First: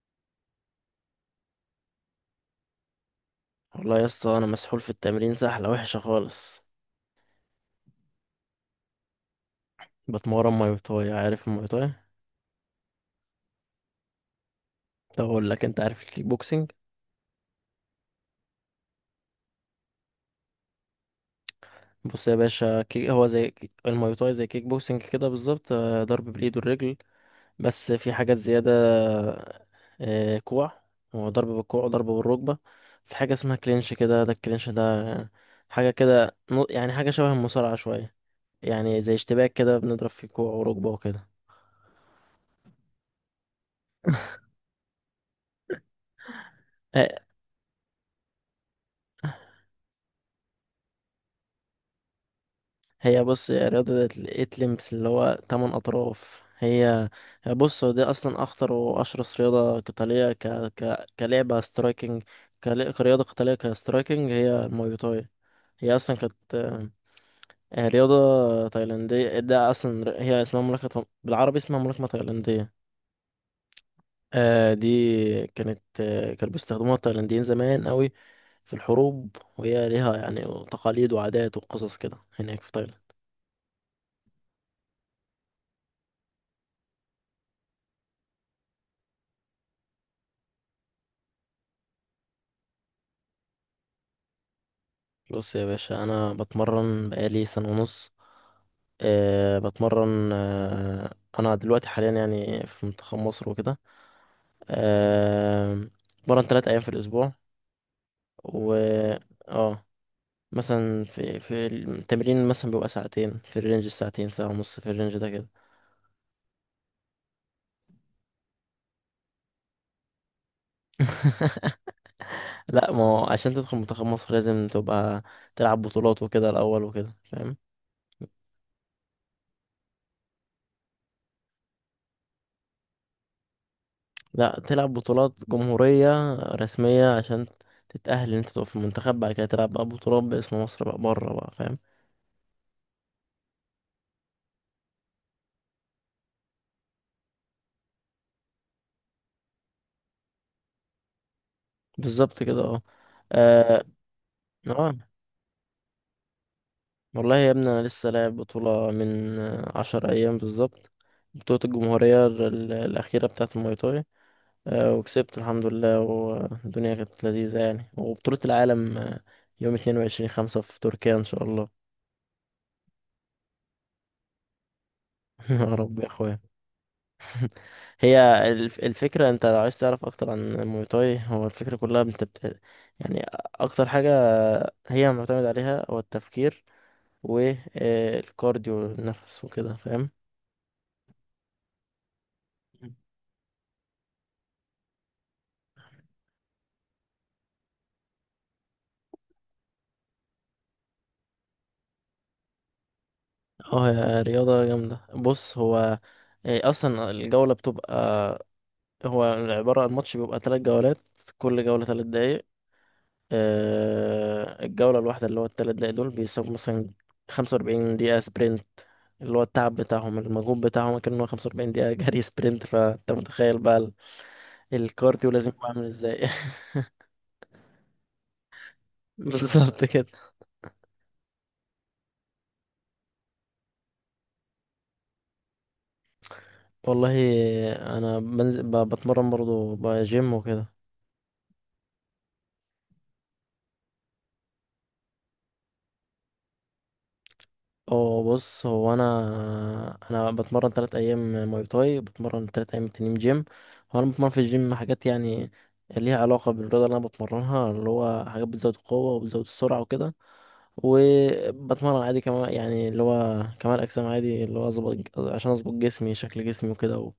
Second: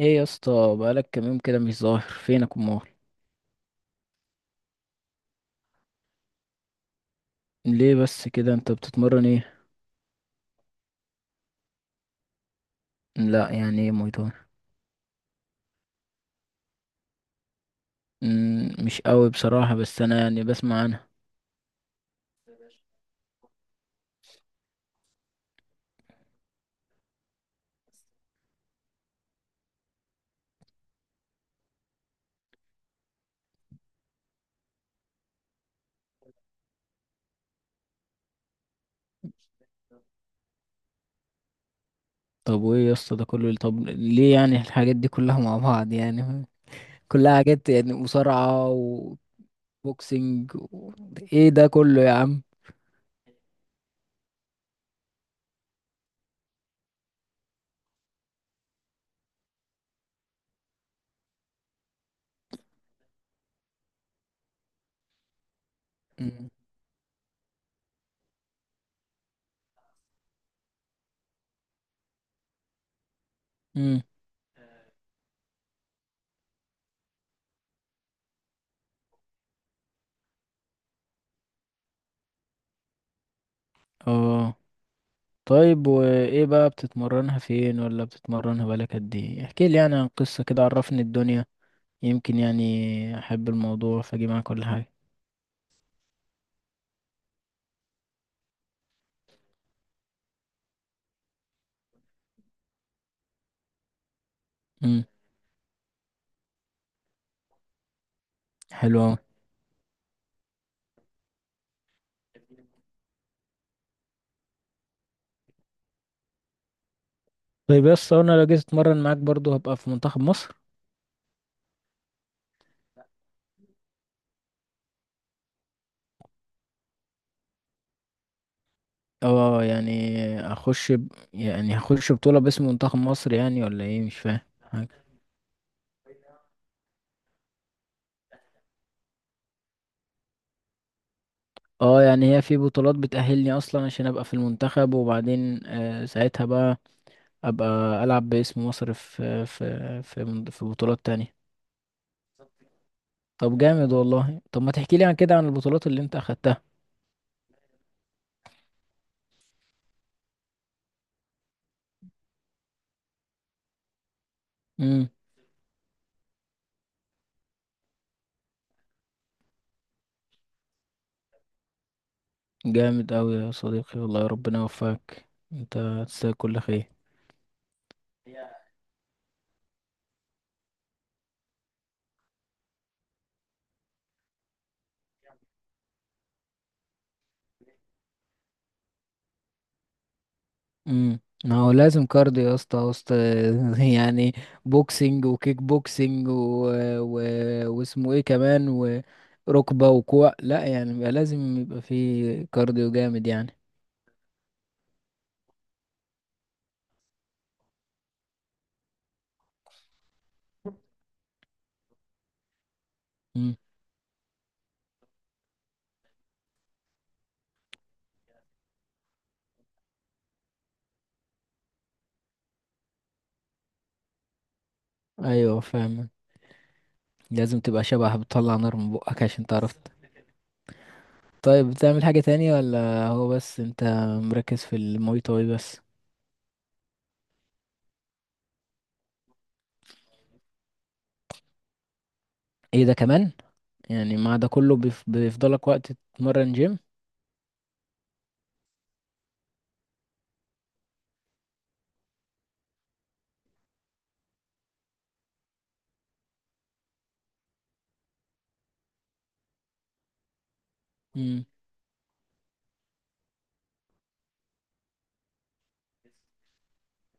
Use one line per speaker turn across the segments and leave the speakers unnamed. ايه يا اسطى، بقالك كام يوم كده مش ظاهر فينك امال؟
والله يا اسطى انا مسحول في التمرين سحله وحشه خالص.
ليه بس كده؟ انت بتتمرن ايه؟
بتمرن ماي تاي، عارف الماي تاي؟
لا، يعني ايه موي تاي؟
طب اقول لك، انت عارف الكيك بوكسنج؟
مش قوي بصراحة، بس انا يعني بسمع عنها.
بص يا باشا، هو زي الماي تاي زي كيك بوكسنج كده بالظبط، ضرب بالايد والرجل. بس في حاجات زياده. كوع. هو ضرب بالكوع وضرب بالركبه. في حاجه اسمها كلينش كده، ده الكلينش ده حاجه كده، يعني حاجه شبه المصارعه شويه، يعني زي اشتباك كده بنضرب في كوع وركبه وكده.
طب وايه يا اسطى ده كله؟ طب ليه يعني الحاجات دي كلها مع بعض يعني؟
آه،
كلها حاجات يعني مصارعة وبوكسينج. و... ايه ده كله يا عم؟
هي بص، هي رياضة الإتلمس اللي هو تمن أطراف. هي بص، هو دي أصلا أخطر وأشرس رياضة قتالية، كلعبة سترايكنج، كرياضة قتالية كسترايكنج هي المواي تاي. هي أصلا
مم.
كانت رياضة تايلاندية، ده أصلا هي اسمها ملاكمة، بالعربي اسمها ملاكمة تايلاندية.
مم.
دي كانت، كانوا بيستخدموها التايلانديين زمان قوي في الحروب، وهي ليها يعني تقاليد وعادات وقصص كده هناك في تايلاند.
اه. طيب وايه بقى؟ بتتمرنها فين ولا بتتمرنها بقالك قد ايه؟ احكي لي يعني عن قصة كده، عرفني الدنيا، يمكن يعني احب الموضوع فاجي معاك كل حاجه.
بص يا باشا، انا بتمرن بقالي 1.5 سنة. بتمرن، انا دلوقتي حاليا يعني في منتخب مصر وكده.
امم.
أه. بتمرن تلات ايام في الاسبوع و
حلو اوي.
اه مثلا في التمرين مثلا بيبقى ساعتين في الرينج، الساعتين 1.5 ساعة في الرينج ده كده.
طيب، يس، انا لو جيت اتمرن معاك برضو هبقى في منتخب مصر؟
لا، ما هو عشان تدخل منتخب مصر لازم تبقى تلعب بطولات وكده الاول وكده فاهم.
اه، يعني اخش ب... يعني هخش بطوله باسم منتخب مصر يعني، ولا ايه؟ مش فاهم
لا، تلعب
حاجه.
بطولات جمهورية رسمية عشان تتأهل ان انت تقف في المنتخب، بعد كده تلعب بقى بطولات باسم مصر بقى بره بقى فاهم.
اه يعني، هي في بطولات بتأهلني اصلا عشان ابقى في المنتخب، وبعدين ساعتها بقى ابقى العب باسم مصر في في بطولات تانية.
بالظبط كده، اه.
طب
اه.
جامد والله. طب، ما تحكي
آه.
لي عن كده، عن البطولات اللي انت اخدتها.
والله يا ابني، انا لسه لاعب بطولة من 10 ايام بالظبط، بطولة الجمهورية الأخيرة بتاعة الماي تاي.
امم.
وكسبت الحمد لله، والدنيا كانت لذيذة يعني. وبطولة العالم يوم 22/5 في تركيا إن شاء الله.
جامد أوي يا صديقي، والله ربنا يوفقك.
يا
انت
رب يا
هتستاهل
أخويا.
كل خير.
هي الفكرة، انت لو عايز تعرف اكتر عن الموي تاي، هو الفكرة كلها انت يعني اكتر حاجة هي معتمد عليها هو التفكير والكارديو، النفس وكده فاهم.
ما هو لازم كارديو يا اسطى وسط يعني بوكسنج وكيك بوكسنج و واسمه ايه كمان؟ وركبة وكوع؟ لا، يعني بيبقى لازم يبقى في كارديو جامد يعني.
اه، هي رياضة جامدة. بص، هو اصلا الجولة بتبقى، هو عبارة عن ماتش بيبقى 3 جولات، كل جولة 3 دقايق.
امم.
الجولة الواحدة اللي هو التلات دقايق دول بيساووا مثلا 45 دقيقة سبرنت، اللي هو التعب بتاعهم المجهود بتاعهم كان إن هو 45 دقيقة جري سبرنت. فأنت متخيل بقى الكارديو لازم
ايوه،
يبقى عامل
فاهم.
ازاي.
لازم تبقى شبح، بتطلع نار من بقك عشان تعرف.
بالظبط كده.
طيب، بتعمل حاجة تانية ولا هو بس انت مركز في المواي تاي بس؟
والله أنا بنزل، بتمرن برضه بقى جيم وكده.
ايه ده كمان؟ يعني مع ده كله بيفضلك وقت تتمرن جيم؟
اه، بص هو انا بتمرن 3 ايام ماي تاي، بتمرن 3 ايام تانيين جيم. هو انا بتمرن في الجيم حاجات يعني ليها علاقة بالرياضة اللي انا بتمرنها، اللي هو حاجات بتزود القوة وبتزود السرعة وكده.
مم.
وبتمرن عادي كمان يعني، اللي هو كمال اجسام عادي، اللي هو اظبط عشان اظبط جسمي شكل جسمي وكده،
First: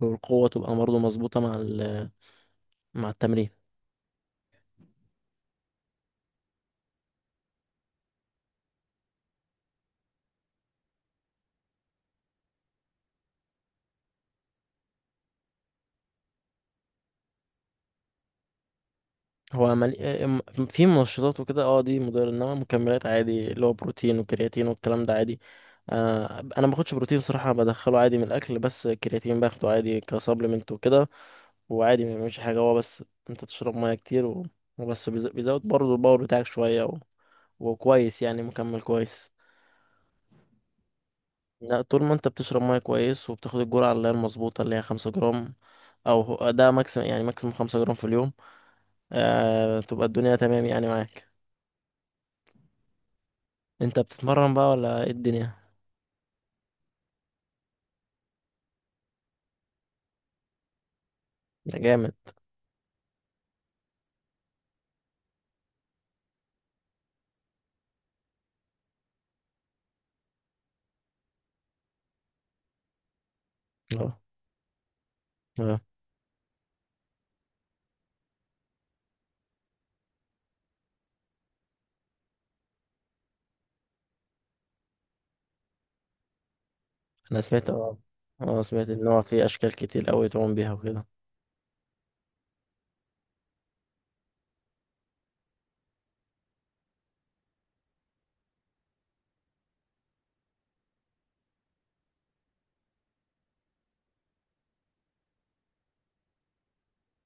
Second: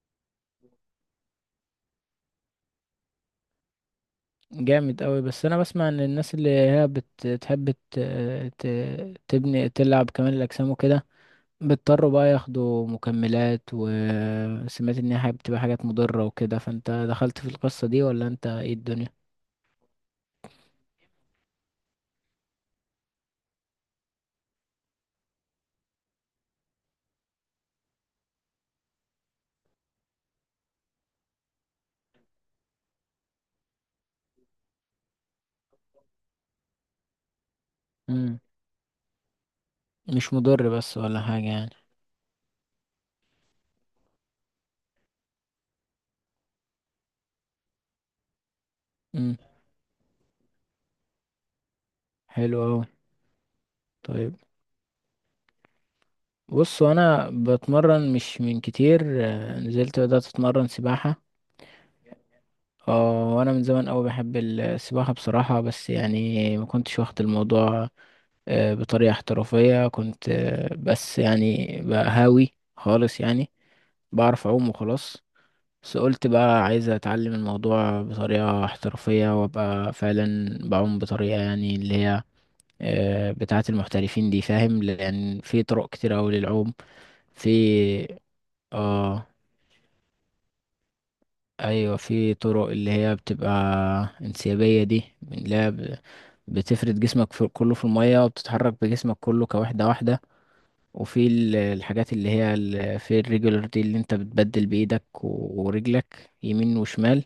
والقوة تبقى برضه مظبوطة مع مع التمرين.
جامد قوي. بس انا بسمع ان الناس اللي هي بتحب تبني تلعب كمان الاجسام وكده، بيضطروا بقى ياخدوا مكملات. وسمعت ان هي بتبقى حاجات مضرة وكده، فانت دخلت في القصة دي ولا انت؟ ايه الدنيا؟
هو ملي... ام- في منشطات وكده، اه دي مضرة، انما مكملات عادي اللي هو بروتين وكرياتين والكلام ده عادي. آه، انا ما باخدش بروتين صراحة، بدخله عادي من الاكل، بس كرياتين باخده عادي كسبلمنت وكده. وعادي ما بيعملش حاجة، هو بس انت تشرب ميه كتير وبس بيزود برضه الباور بتاعك شوية وكويس
مم.
يعني، مكمل كويس.
مش مضر بس ولا حاجة يعني؟
لا، طول ما انت بتشرب ميه كويس وبتاخد الجرعة اللي هي المظبوطة اللي هي 5 جرام، او ده ماكسيمم، يعني ماكسيمم 5 جرام في اليوم.
مم.
تبقى الدنيا تمام يعني معاك.
حلو قوي.
انت
طيب،
بتتمرن بقى ولا ايه الدنيا؟
بص انا بتمرن مش من كتير، نزلت بدأت اتمرن سباحة.
ده جامد،
اه وانا من زمان قوي بحب السباحة بصراحة، بس يعني ما كنتش واخد الموضوع بطريقة احترافية. كنت بس يعني بقى هاوي خالص يعني.
اه.
بعرف اعوم وخلاص.
اه.
بس قلت بقى عايز اتعلم الموضوع بطريقة احترافية، وابقى فعلا بعوم بطريقة يعني اللي هي بتاعة المحترفين دي، فاهم؟ لان في طرق كتير اوي للعوم.
انا سمعت، اه.
في
اه، سمعت ان هو
اه
في اشكال كتير قوي تعوم بيها وكده.
ايوه، في طرق اللي هي بتبقى انسيابيه دي، من اللي هي بتفرد جسمك في كله في الميه، وبتتحرك بجسمك كله كوحده واحده. وفي الحاجات اللي هي في الريجولر دي، اللي انت بتبدل بايدك ورجلك يمين وشمال.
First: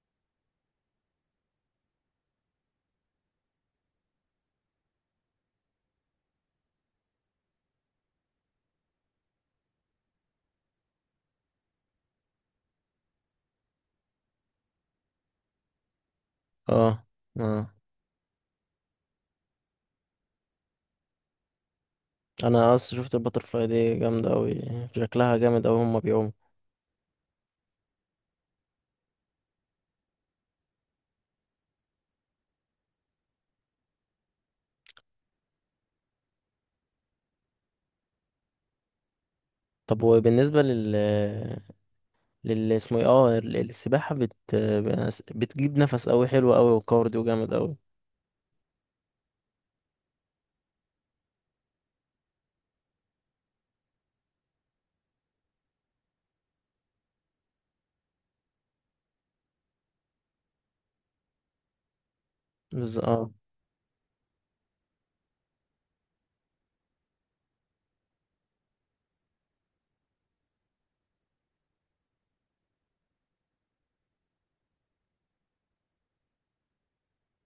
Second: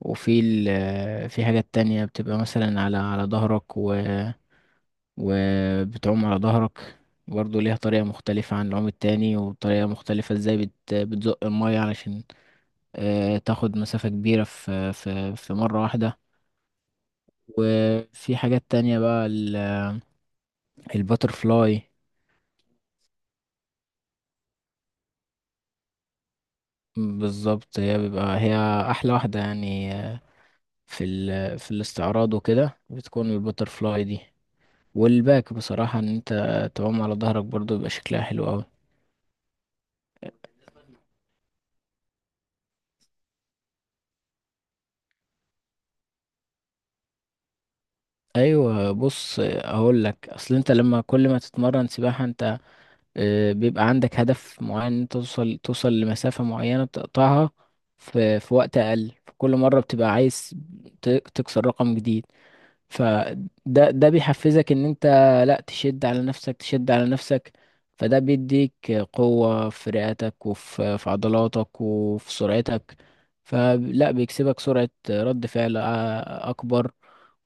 وفي في حاجات تانية بتبقى مثلا على ظهرك وبتعوم على ظهرك، برضه ليها طريقة مختلفة عن العوم التاني. وطريقة مختلفة، ازاي بتزق المية علشان تاخد مسافة كبيرة في مرة واحدة.
اه. اه،
وفي حاجات تانية بقى، الباتر فلاي.
انا اصلا شفت الباترفلاي دي جامده قوي، شكلها جامد قوي هما بيعوموا.
بالظبط، هي أحلى واحدة يعني، في في الاستعراض وكده بتكون الباتر فلاي دي. والباك بصراحة، إن أنت تعوم على ظهرك برضو، بيبقى شكلها حلو أوي.
طب وبالنسبه لل، اسمه ايه، اه السباحه، بتجيب نفس قوي، حلو قوي وكارديو جامد قوي.
أيوة، بص، أقول لك. أصل أنت لما كل ما تتمرن سباحة أنت، بيبقى عندك هدف معين إن أنت توصل لمسافة معينة بتقطعها في وقت أقل. فكل مرة بتبقى عايز تكسر رقم جديد.
اه.
فده ده بيحفزك إن أنت، لأ، تشد على نفسك، تشد على نفسك. فده بيديك قوة في رئتك وفي عضلاتك وفي سرعتك. فلا بيكسبك سرعة رد فعل أكبر،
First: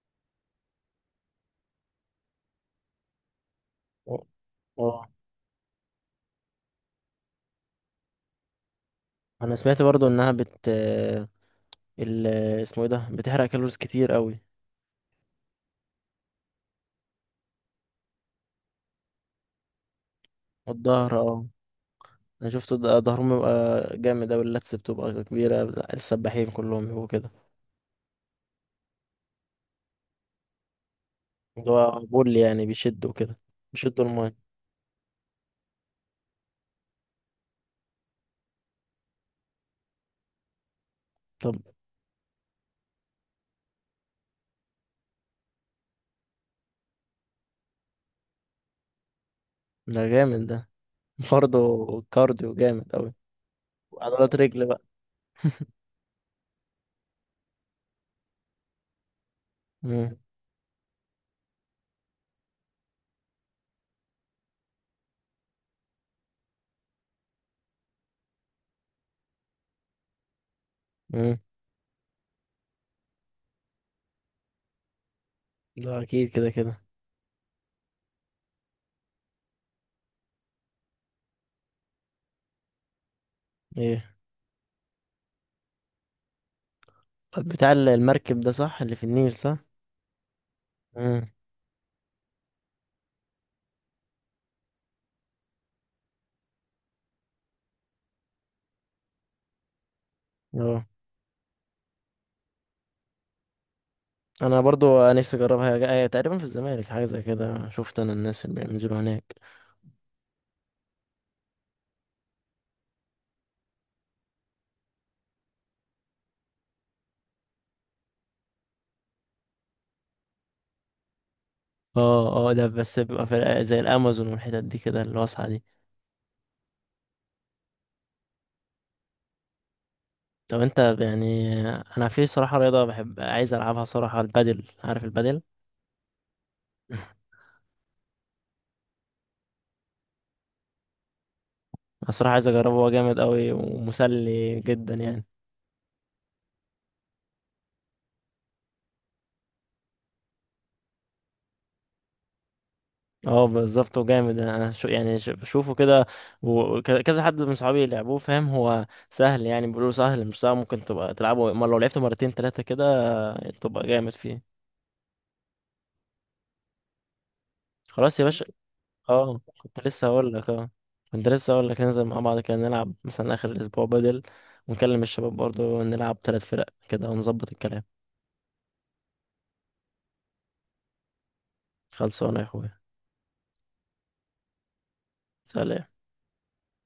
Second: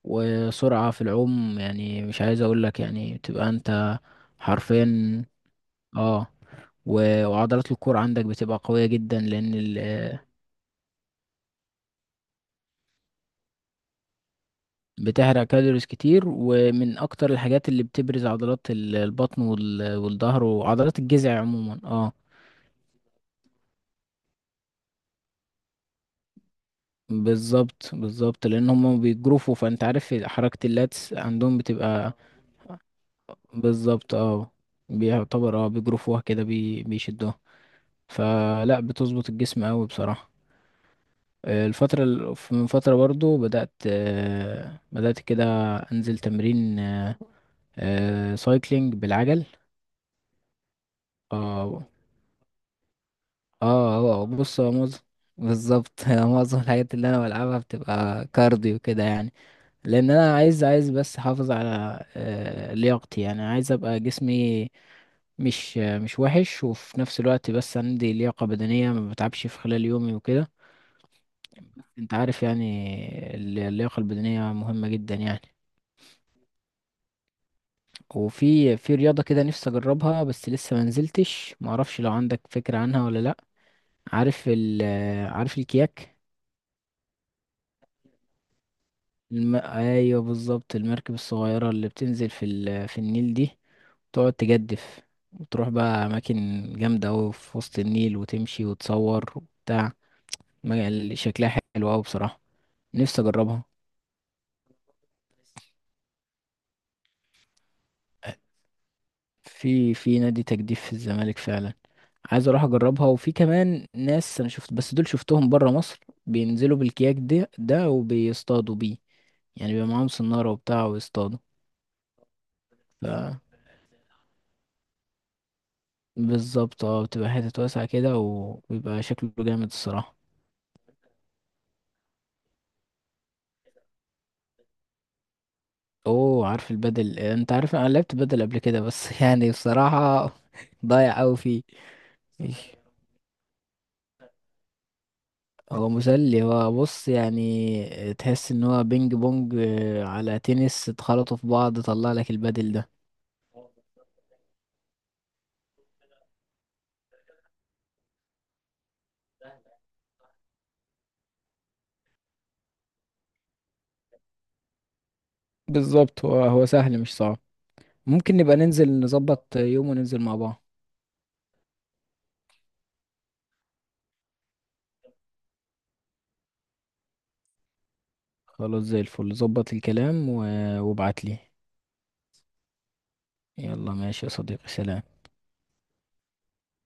وسرعة في العوم، يعني مش عايز أقولك، يعني بتبقى أنت حرفيا.
اه،
اه. وعضلات الكور عندك بتبقى قوية جدا لأن
انا سمعت برضو انها ال، اسمه ايه ده، بتحرق كالوريز كتير قوي.
بتحرق كالوريز كتير، ومن أكتر الحاجات اللي بتبرز عضلات البطن والظهر، وعضلات
الظهر،
الجذع
اه،
عموما. اه.
انا شفت ظهرهم بيبقى جامد اوي، اللتس بتبقى كبيرة، السباحين كلهم بيبقوا كده.
بالظبط، بالظبط، لأن هما بيجروفوا فأنت عارف حركة اللاتس عندهم
اللي هو
بتبقى.
بول يعني، بيشدوا كده، بيشدوا
بالظبط،
الماية.
بيعتبر، بيجروفوها كده، بيشدوها. فلا بتظبط الجسم أوي بصراحة.
طب
الفترة، من فترة برضو بدأت كده أنزل تمرين سايكلينج بالعجل.
ده جامد ده، برضه،
اه،
كارديو جامد اوي،
اه.
وعضلات
بص
رجل
هو
بقى.
معظم بالظبط. معظم الحاجات اللي انا بلعبها بتبقى كارديو كده يعني. لان
مم.
انا عايز بس احافظ على لياقتي يعني. عايز ابقى جسمي مش وحش، وفي نفس الوقت بس عندي لياقة بدنية ما بتعبش في خلال يومي وكده.
مم.
انت عارف يعني اللياقة البدنية مهمة جدا يعني.
ده اكيد كده كده.
وفي رياضة كده نفسي اجربها، بس لسه ما نزلتش، ما اعرفش لو عندك فكرة عنها ولا لا؟
ايه،
عارف ال عارف الكياك؟
بتاع المركب ده صح، اللي في النيل صح؟
ايوه، بالظبط المركب
امم.
الصغيرة اللي بتنزل في في النيل دي. تقعد تجدف، وتروح بقى أماكن جامدة أوي في وسط النيل، وتمشي وتصور وبتاع.
اه،
شكلها حلو أوي بصراحة. نفسي أجربها.
انا برضو نفسي اجربها، هي تقريبا في الزمالك حاجه زي كده، شفت انا الناس اللي بينزلوا هناك.
في نادي تجديف في الزمالك فعلا، عايز أروح أجربها. وفي كمان ناس أنا شفت، بس دول شفتهم برا مصر بينزلوا بالكياك ده وبيصطادوا بيه، يعني بيبقى معاهم سنارة وبتاع ويصطادوا.
اه. اه، ده بس بيبقى في زي الامازون والحتت دي كده الواسعه دي.
بالظبط، اه، بتبقى حتت واسعة كده وبيبقى شكله جامد الصراحة.
طب انت يعني، انا في صراحه رياضه بحب عايز العبها صراحه، البادل، عارف البادل؟
اوه، عارف البدل. انت عارف، انا لعبت بدل قبل كده، بس يعني بصراحة ضايع اوي فيه.
انا صراحه عايز
إيش.
اجربه، هو جامد قوي ومسلي جدا يعني.
هو مسلي. هو بص يعني، تحس ان هو بينج بونج على تنس اتخلطوا في بعض، طلع لك البدل ده.
اه بالظبط وجامد، انا شو يعني، بشوفه كده، وكذا حد من صحابي لعبوه فاهم، هو سهل يعني، بيقولوا سهل مش صعب، ممكن تبقى تلعبه، اما لو لعبته مرتين تلاتة كده تبقى جامد فيه.
بالظبط، هو سهل مش صعب.
خلاص يا
ممكن
باشا.
نبقى ننزل،
اه،
نظبط
كنت
يوم،
لسه
وننزل
هقول
مع
لك،
بعض.
اه، كنت لسه هقول لك ننزل مع بعض كده نلعب مثلا اخر الاسبوع بدل، ونكلم الشباب برضه نلعب 3 فرق كده ونظبط الكلام.
خلاص، زي الفل. ظبط الكلام وابعت لي.
خلصانة يا اخويا.
يلا ماشي يا صديقي، سلام.
سلام.